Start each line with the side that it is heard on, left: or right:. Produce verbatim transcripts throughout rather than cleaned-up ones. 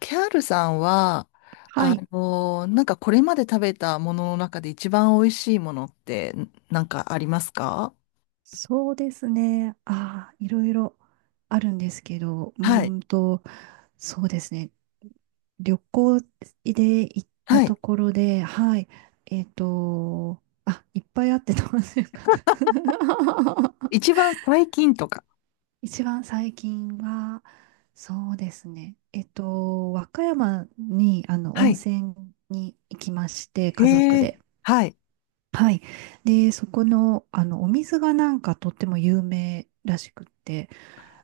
left: キャールさんは、
right: は
left: あ
right: い、
left: のなんかこれまで食べたものの中で一番美味しいものってなんかありますか？
right: そうですね。ああ、いろいろあるんですけど、う
left: は
right: ー
left: い。
right: んと、そうですね。旅行で行った
left: はい。
right: ところで、はい、えっと、あ、いっぱいあってどうするかな。
left: 一番最近とか。
right: 一番最近は、そうですね。えっと、和歌山に、あの、
left: は
right: 温
left: い。
right: 泉に行きまして、家族
left: ええ、
right: で。
left: はい。
right: はい。で、そこの、あの、お水がなんかとっても有名らしくって、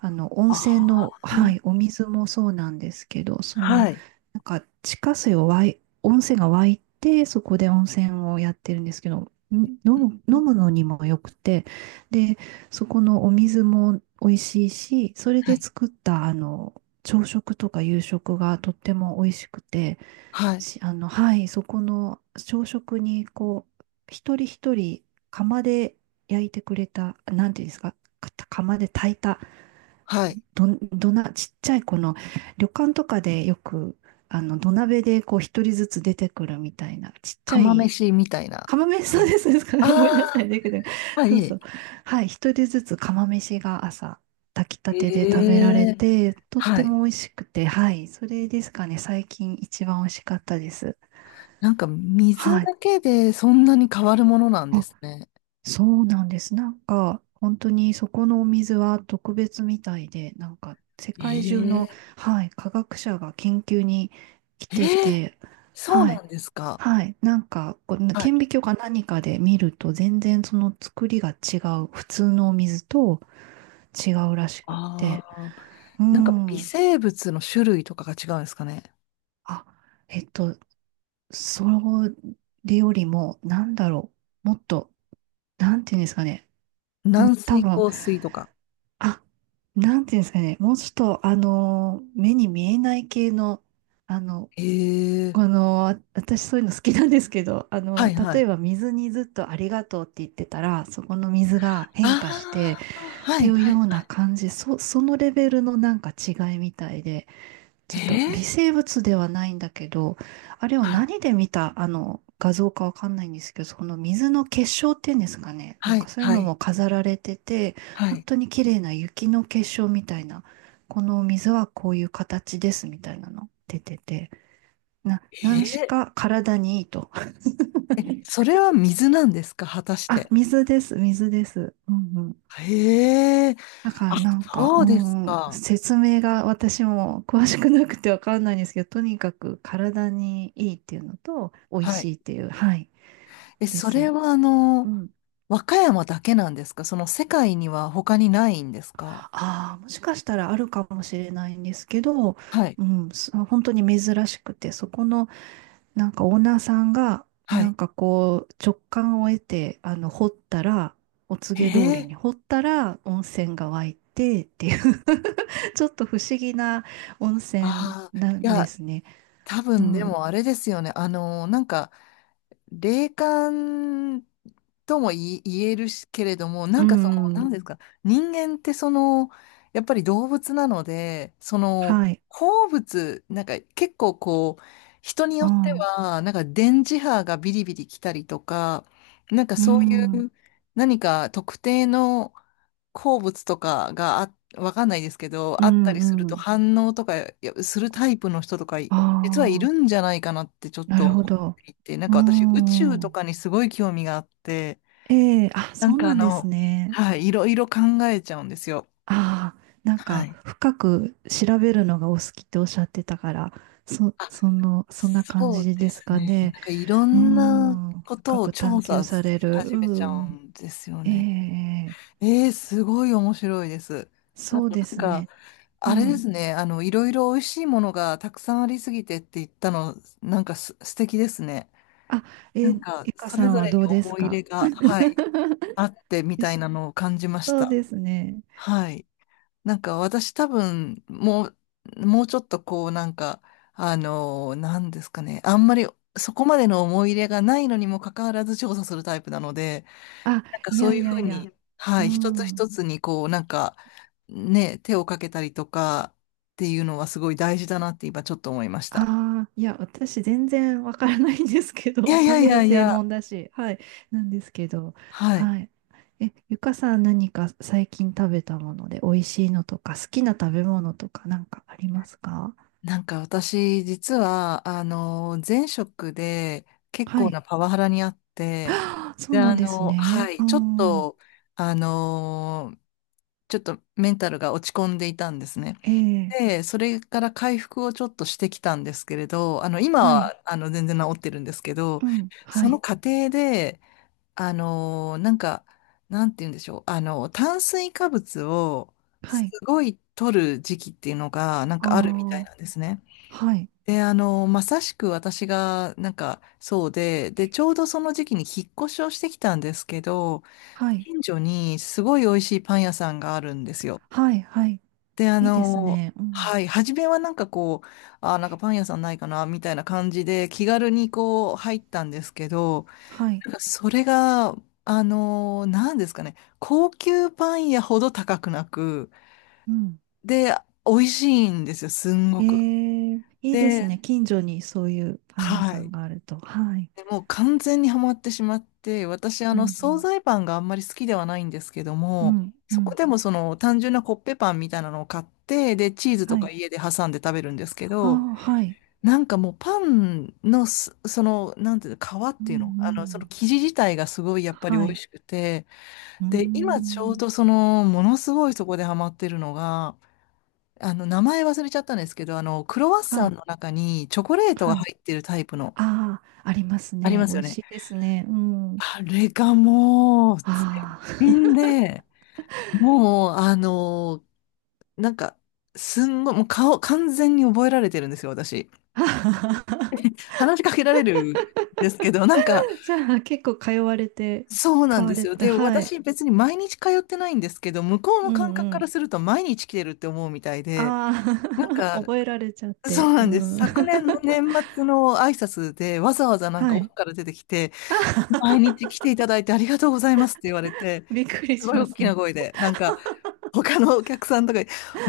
right: あの、温
left: あ
right: 泉
left: ー、
right: の、はい、お水もそうなんですけど、その、
left: はい。
right: なんか、地下水を湧い、温泉が湧いて、そこで温泉をやってるんですけど、ん飲む、飲むのにもよくて、で、そこのお水も美味しいし、それ
left: は
right: で
left: い。
right: 作った、あの、朝食とか夕食がとっても美味しくて、
left: はい。
right: し、あの、はい、そこの朝食に、こう、一人一人釜で焼いてくれた、なんていうんですか、か釜で炊いた、
left: はい。
right: ど、どな、ちっちゃいこの、旅館とかでよく、あの、土鍋でこう、一人ずつ出てくるみたいな、ちっちゃ
left: 釜
right: い、
left: 飯みたいな。
right: 釜飯、そうです、ですから、ごめんなさい、
left: あ
right: だけど、
left: あー、は
right: そうそ
left: い。
right: う。はい、一人ずつ釜飯が朝、炊きたてで
left: え
right: 食べられ
left: え、
right: て、とっ
left: は
right: て
left: い。
right: も美味しくて、はい、それですかね、最近一番美味しかったです。
left: なんか水
right: はい。
left: だけでそんなに変わるものなんで
right: あ、
left: すね。
right: そうなんです。なんか、本当にそこのお水は特別みたいで、なんか、世界中の、
left: ええ、
right: はい、科学者が研究に来て
left: ええ、
right: て、
left: そう
right: は
left: な
right: い、
left: んですか。
right: はい、なんか、こう
left: はい。
right: 顕微鏡か何かで見ると、全然その作りが違う、普通のお水と違うらしくっ
left: あ
right: て、
left: あ、
right: う
left: なんか微
right: ん、
left: 生物の種類とかが違うんですかね。
right: あ、えっと、それよりも、なんだろう、もっと、なんていうんですかね、も
left: 軟
right: う多
left: 水、
right: 分、
left: 硬水とか。
right: あ、なんていうんですかね。もうちょっと、あの目に見えない系の、あの、
left: へえ。
right: この、あ私そういうの好きなんですけど、あ
left: は
right: の、
left: いは
right: 例え
left: い。
right: ば水にずっとありがとうって言ってたら、そこの水が変化して
left: ああ、
right: っ
left: は
right: て
left: い
right: いう
left: はい
right: よう
left: は
right: な感じ、そ、そのレベルのなんか違いみたいで、
left: い。
right: ち
left: え
right: ょっと微
left: ー、
right: 生物ではないんだけど、あれを
left: はい
right: 何で見た、あの、画像かわかんないんですけど、その水の結晶っていうんですかね。な
left: は
right: んか
left: い
right: そういう
left: は
right: の
left: い
right: も飾られてて、
left: は
right: 本
left: い。
right: 当に綺麗な雪の結晶みたいな、この水はこういう形ですみたいなの出てて、な、何し
left: え
right: か体にいいと。
left: ー、え、それは水なんですか、果た し
right: あ、
left: て。
right: 水です、水です。うん。
left: へえ。
right: だから
left: あ、
right: なんか、
left: そ
right: う
left: うです
right: ん、
left: か。
right: 説明が私も詳しくなくてわかんないんですけど、とにかく体にいいっていうのと、美味
left: はい。
right: しいっていう、はい、
left: え、
right: で
left: それ
right: す。
left: はあ
right: う
left: の、
right: ん。
left: 和歌山だけなんですか？その世界には他にないんですか？
right: ああ、もしかしたらあるかもしれないんですけど、
left: はい。
right: うん、す本当に珍しくて、そこのなんかオーナーさんが、
left: は
right: なん
left: い。
right: かこう、直感を得て、あの、掘ったら、お
left: え
right: 告げ通りに
left: え。
right: 掘ったら温泉が湧いてっていう ちょっと不思議な温泉
left: ああ。
right: な
left: い
right: んで
left: や、
right: すね。
left: 多
right: う
left: 分で
right: ん。
left: もあれですよね。あの、なんか、霊感とも言い、言えるしけれども、な
right: う
left: んかその、な
right: ん。
left: んですか、人間ってその、やっぱり動物なので、その、
right: はい。
left: 好物、なんか結構こう、人によって
right: ああ。
left: は、なんか電磁波がビリビリ来たりとか、なんか
right: う
left: そういう
right: ん。う
left: 何か特定の鉱物とかがあ、わかんないですけど、
right: ん。
left: あったりする
right: う
left: と
right: ん。
left: 反応とかいやするタイプの人とか、
right: あ
left: 実はい
right: あ。
left: るんじゃないかなってちょっ
right: な
left: と
right: るほ
left: 思
right: ど。
left: っていて、なん
right: う
left: か私宇宙と
right: ん。
left: かにすごい興味があって、
right: ええ、あ、
left: なん
right: そう
left: かあ
right: なんです
left: の、
right: ね。
left: はい、いろいろ考えちゃうんですよ。
right: ああ。なん
left: は
right: か、
left: い。
right: 深く調べるのがお好きっておっしゃってたから、そ、その、そんな感
left: そう
right: じ
left: で
right: です
left: す
right: か
left: ね。なん
right: ね。
left: かいろ
right: う
left: んな
right: ん。
left: こ
right: 深
left: とを
right: く
left: 調
right: 探求
left: 査し
right: される。
left: 始めち
right: う
left: ゃう
right: ん。
left: んですよ
right: え
left: ね。
right: え、
left: えー、すごい面白いです。あ
right: そう
left: と
right: で
left: なん
right: す
left: か、
right: ね。う
left: あれで
right: ん。
left: すね。あの、いろいろ美味しいものがたくさんありすぎてって言ったの、なんかす、素敵ですね。
right: あ、
left: な
right: え
left: ん
right: ー、
left: か、
right: ゆか
left: そ
right: さ
left: れ
right: ん
left: ぞ
right: は
left: れ
right: ど
left: に
right: うです
left: 思い入
right: か？
left: れが、はい、あってみ
right: よ
left: たい
right: し
left: なのを感じまし
right: そう
left: た。
right: ですね。
left: はい。なんか私多分、もう、もうちょっとこうなんか、あのなんですかね。あんまりそこまでの思い入れがないのにもかかわらず調査するタイプなので、
right: あ、
left: なんか
right: い
left: そ
right: や
left: うい
right: い
left: う
right: や
left: ふう
right: いや。
left: に、うん、は
right: う
left: い、一つ
right: ん。
left: 一つにこうなんか、ね、手をかけたりとかっていうのはすごい大事だなって今ちょっと思いました。
right: ああ、いや、私全然わからないんですけど、
left: い やい
right: 食
left: やい
right: べる
left: やい
right: 専
left: や、
right: 門だし、はい、なんですけど、
left: はい。
right: はい。え、ゆかさん何か最近食べたもので美味しいのとか、好きな食べ物とかなんかありますか？
left: なんか私、実は、あの、前職で結
right: は
left: 構な
right: い。
left: パワハラにあって、
right: あーそ
left: で、
right: うな
left: あ
right: んです
left: の、は
right: ね。
left: い、
right: う
left: ちょっ
right: ん。
left: と、あの、ちょっとメンタルが落ち込んでいたんですね。
right: ええ、
left: で、それから回復をちょっとしてきたんですけれど、あの、今
right: はい。
left: は、あの、全然治ってるんですけど、
right: うん、は
left: その
right: い。
left: 過程で、あの、なんか、なんて言うんでしょう、あの、炭水化物を
right: は
left: す
right: い。
left: ごい取る時期っていうのが、なん
right: あ
left: かあるみたい
right: あ、
left: なんですね。
right: はい。
left: で、あの、まさしく私が、なんか、そうで、で、ちょうどその時期に引っ越しをしてきたんですけど、
right: はい。
left: 近所にすごい美味しいパン屋さんがあるんですよ。
right: はい、はい。
left: で、あ
right: いいです
left: の、
right: ね。うん。
left: はい、初めはなんかこう、あ、なんかパン屋さんないかな、みたいな感じで、気軽にこう、入ったんですけど、
right: はい。
left: なんかそれが、あの、なんですかね、高級パン屋ほど高くなく、
right: うん。
left: で、美味しいんですよ、すんご
right: え
left: く。
right: え。いいです
left: で、
right: ね。近所にそういうパン屋
left: は
right: さん
left: い。
right: があると。はい。
left: でもう完全にハマってしまって、私、あ
right: う
left: の、惣
right: ん、
left: 菜パンがあんまり好きではないんですけど
right: う
left: も、
right: ん、う
left: そこ
right: ん。
left: でもその単純なコッペパンみたいなのを買って、で、チーズと
right: は
left: か
right: い。
left: 家で挟んで食べるんですけ
right: あ
left: ど、
right: あ、はい。
left: なんかもうパンのす、その、なんていうの、皮っ
right: う
left: ていうの
right: ん、う
left: あの、その
right: ん。
left: 生地自体がすごいやっぱり美
right: は
left: 味
right: い。
left: しくて、
right: うー
left: で、今ちょう
right: ん。
left: どその、ものすごいそこでハマってるのが、あの、名前忘れちゃったんですけど、あの、クロワッ
right: は
left: サン
right: い。
left: の中にチョコレート
right: は
left: が
right: い。
left: 入ってるタイプの、
right: ああ、あります
left: あり
right: ね。
left: ま
right: 美
left: すよ
right: 味し
left: ね。
right: いですね。うん。
left: あれがもう、絶
right: あ
left: 品で、もう、あのーなんか、すんごい、もう顔、完全に覚えられてるんですよ、私。
right: あ。
left: 話しかけられるんですけど、なんか、
right: じゃあ、結構通われて、
left: そうな
right: 買
left: ん
right: わ
left: です
right: れ
left: よ。
right: た。
left: で、
right: はい。
left: 私、別に毎日通ってないんですけど、向こう
right: う
left: の感覚
right: んう
left: から
right: ん。
left: すると、毎日来てるって思うみたいで、
right: あ
left: なん
right: あ、
left: か、
right: 覚えられちゃっ
left: そ
right: て。
left: うな
right: う
left: んです。
right: ん。
left: 昨年の年末の挨拶で、わざわざ なんか
right: は
left: 奥
right: い。
left: から出てきて、毎
right: あ、
left: 日来ていただいてありがとうございますって言われて、
right: びっくり
left: す
right: し
left: ごい
right: ま
left: 大
right: す
left: き
right: ね。
left: な声で、なんか、他のお客さんとかに、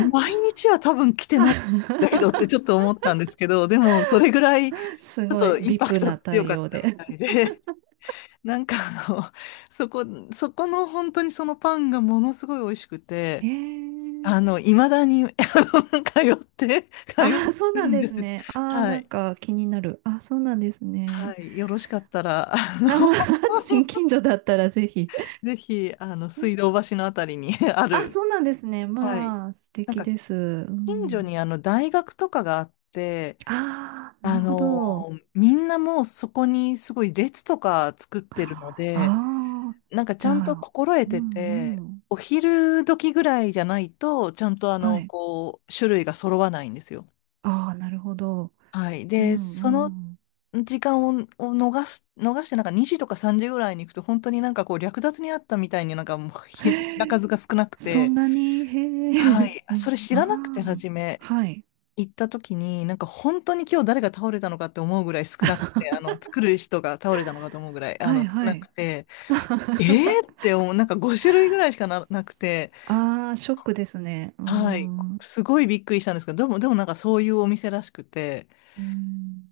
left: 毎日は多分来てないんだけどってちょっと 思ったんですけど、でもそれぐらいち
right: す
left: ょっ
right: ごい、
left: とインパ
right: ブイアイピー
left: クト
right: な
left: 強か
right: 対
left: っ
right: 応
left: た
right: で。
left: みたいで、なんかあの、そこ、そこの本当にそのパンがものすごい美味しく
right: え
left: て、
right: ー、
left: あの、いまだに、あの、通って、通っ
right: あーそう
left: てる
right: なん
left: ん
right: で
left: で
right: す
left: す。
right: ね。あー
left: は
right: なん
left: い。
right: か気になる。あーそうなんです
left: は
right: ね。
left: い。よろしかったら、あの、
right: あ ー、 近所だったらぜひ。
left: ぜひ、あの、水道橋のあたりに あ
right: あ、
left: る、
right: そうなんですね。
left: はい。
right: まあ、素
left: なん
right: 敵
left: か、
right: です。う
left: 近所
right: ん。
left: にあの、大学とかがあって、
right: ああ、な
left: あ
right: るほ
left: の
right: ど。
left: ーみんなもうそこにすごい列とか作ってるの
right: あ
left: で、
right: あ、
left: なんかち
right: じ
left: ゃ
right: ゃ
left: んと
right: あ、
left: 心得
right: う
left: て
right: ん
left: て、
right: うん。
left: お昼時ぐらいじゃないと、ちゃんとあ
right: は
left: の、
right: い。
left: こう、種類が揃わないんですよ。
right: ああ、なるほど。
left: はい。
right: う
left: で、その
right: んうん。
left: 時間を、を逃す、逃して、なんかにじとかさんじぐらいに行くと、本当になんかこう、略奪にあったみたいになんかもうひ、品
right: へえ、
left: 数が少なく
right: そん
left: て、
right: なに、へ
left: は
right: え。
left: い。
right: う
left: そ
right: ん、
left: れ知らなくて、
right: あ
left: 初
right: あ、
left: め。
right: はい。
left: 行った時に、なんか本当に今日誰が倒れたのかって思うぐらい少なくて、あの、作る人が倒れたのかと思うぐらい、あ
right: は
left: の、
right: い
left: 少
right: は
left: なく
right: い。
left: て、えーって思う、なんか5種類ぐらいしかな、なくて、
right: ああ、ショックですね。うー
left: はい、
right: ん。う
left: すごいびっくりしたんですけど、でも、でもなんかそういうお店らしくて、
right: ーん。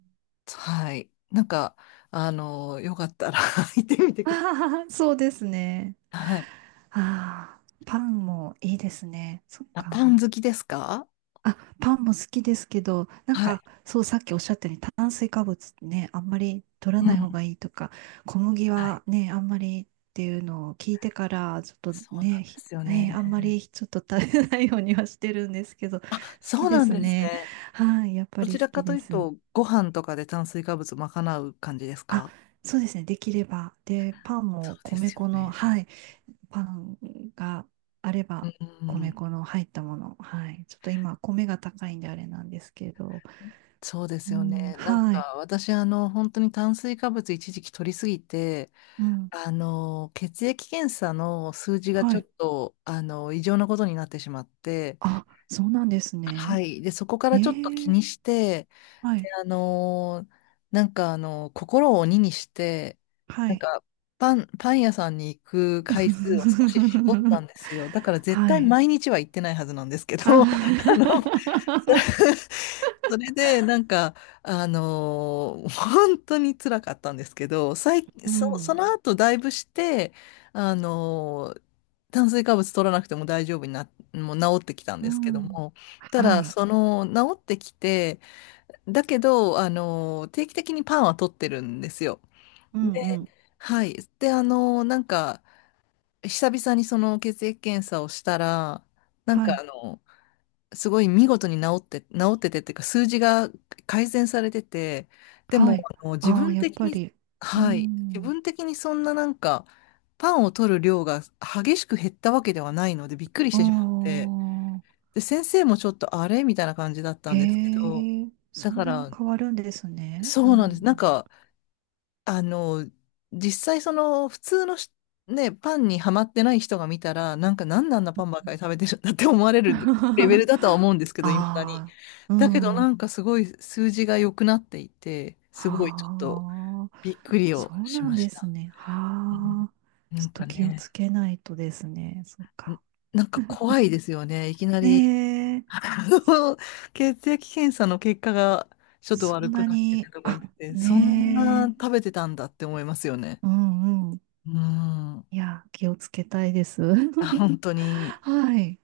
left: はい、なんか、あの、よかったら 行ってみて ください。
right: ああ、そうですね。
left: はい。
right: ああ、パンもいいですね。そっ
left: あ、
right: か。
left: パン好きですか？
right: あ、パンも好きですけど、なん
left: はい。
right: か、そう、さっきおっしゃったように炭水化物ね、あんまり取ら
left: う
right: ない方
left: ん。
right: がいいとか、小麦
left: は
right: は
left: い。
right: ね、あんまりっていうのを聞いてから、ちょっと
left: そうな
right: ね、
left: んで
right: ひ
left: すよ
right: ねあんま
left: ね。
right: りちょっと食べないようにはしてるんですけど、好
left: そ
right: き
left: う
right: で
left: なん
right: す
left: です
right: ね。
left: ね。
right: はい、やっぱ
left: どち
right: り
left: ら
right: 好
left: か
right: き
left: と
right: で
left: いう
right: す。
left: と、ご飯とかで炭水化物賄う感じです
right: あ、
left: か？
right: そうですね。できれば。で、パン
left: そ
right: も
left: うで
right: 米
left: すよ
right: 粉の、
left: ね。
right: はい。パンがあれ
left: う
right: ば、米
left: ん、
right: 粉の入ったもの。はい。ちょっと今、米が高いんであれなんですけど。
left: そうです
right: う
left: よ
right: ん、
left: ね。なん
right: はい。
left: か私、あの、本当に炭水化物一時期取りすぎて、
right: うん、
left: あの、血液検査の数字が
right: は
left: ちょっ
right: い。
left: と、あの、異常なことになってしまって、
right: あ、そうなんです
left: は
right: ね。
left: い。で、そこか
right: え
left: らちょっと気
right: ー、
left: にして、
right: は
left: で、
right: い。
left: あのーなんかあの心を鬼にして、
right: は
left: なん
right: い。
left: か、パン、パン屋さんに行く回数を少し絞ったん ですよ。だから絶
right: は
left: 対
right: い。
left: 毎日は行ってないはずなんですけ
right: は
left: ど、あ の、それで、なんか、あのー本当に辛かったんですけど、最、
right: う
left: そ、そ
right: ん、
left: の後だいぶして、あの炭水化物取らなくても大丈夫にな、もう治ってきたん
right: う
left: ですけど
right: ん。
left: も、た
right: は
left: だ、
right: い。
left: その、治ってきて、だけど、あの、定期的にパンは取ってるんですよ。
right: うん、うん。
left: はい。で、あの、なんか、久々にその血液検査をしたら、なん
right: は
left: か
right: い。
left: あの、すごい見事に治って、治っててっていうか、数字が改善されてて、で
right: は
left: も、
right: い。
left: あの、自
right: ああ、
left: 分
right: やっ
left: 的
right: ぱ
left: に、
right: り。う
left: はい。自
right: ん。
left: 分的にそんななんか、パンを取る量が激しく減ったわけではないので、びっくりし
right: あ
left: てしまって、
right: あ、
left: で、先生もちょっとあれみたいな感じだった
right: へ
left: んですけど、
right: え、
left: だ
right: そん
left: か
right: なに
left: ら、
right: 変わるんですね。
left: そ
right: う
left: うなんです。なん
right: ん、
left: か、あの、実際その普通のしね、パンにはまってない人が見たら、なんかなんであんなパンばっかり食べてるんだって思われるレベル だとは思うんですけど、いまだに。
right: ああ、う
left: だけどな
right: ん。
left: んかすごい数字が良くなっていて、すごいちょっと
right: は
left: びっ
right: あ、
left: くり
right: そ
left: を
right: う
left: し
right: なん
left: まし
right: です
left: た。
right: ね。
left: うん、
right: はあ、
left: な
right: ちょ
left: ん
right: っと
left: か
right: 気をつ
left: ね、
right: けないとですね。そっ
left: ん、
right: か。
left: なんか怖いですよね。いきな
right: ね
left: り
right: え、
left: あの血液検査の結果がちょっと
right: そ
left: 悪
right: ん
left: く
right: な
left: なってて
right: に、
left: とか言
right: あ、
left: って、そんな
right: ね
left: 食べ
right: え、
left: てたんだって思いますよね。
right: うんうん。
left: うん。
right: いや、気をつけたいです。
left: あ、本当に、
right: はい。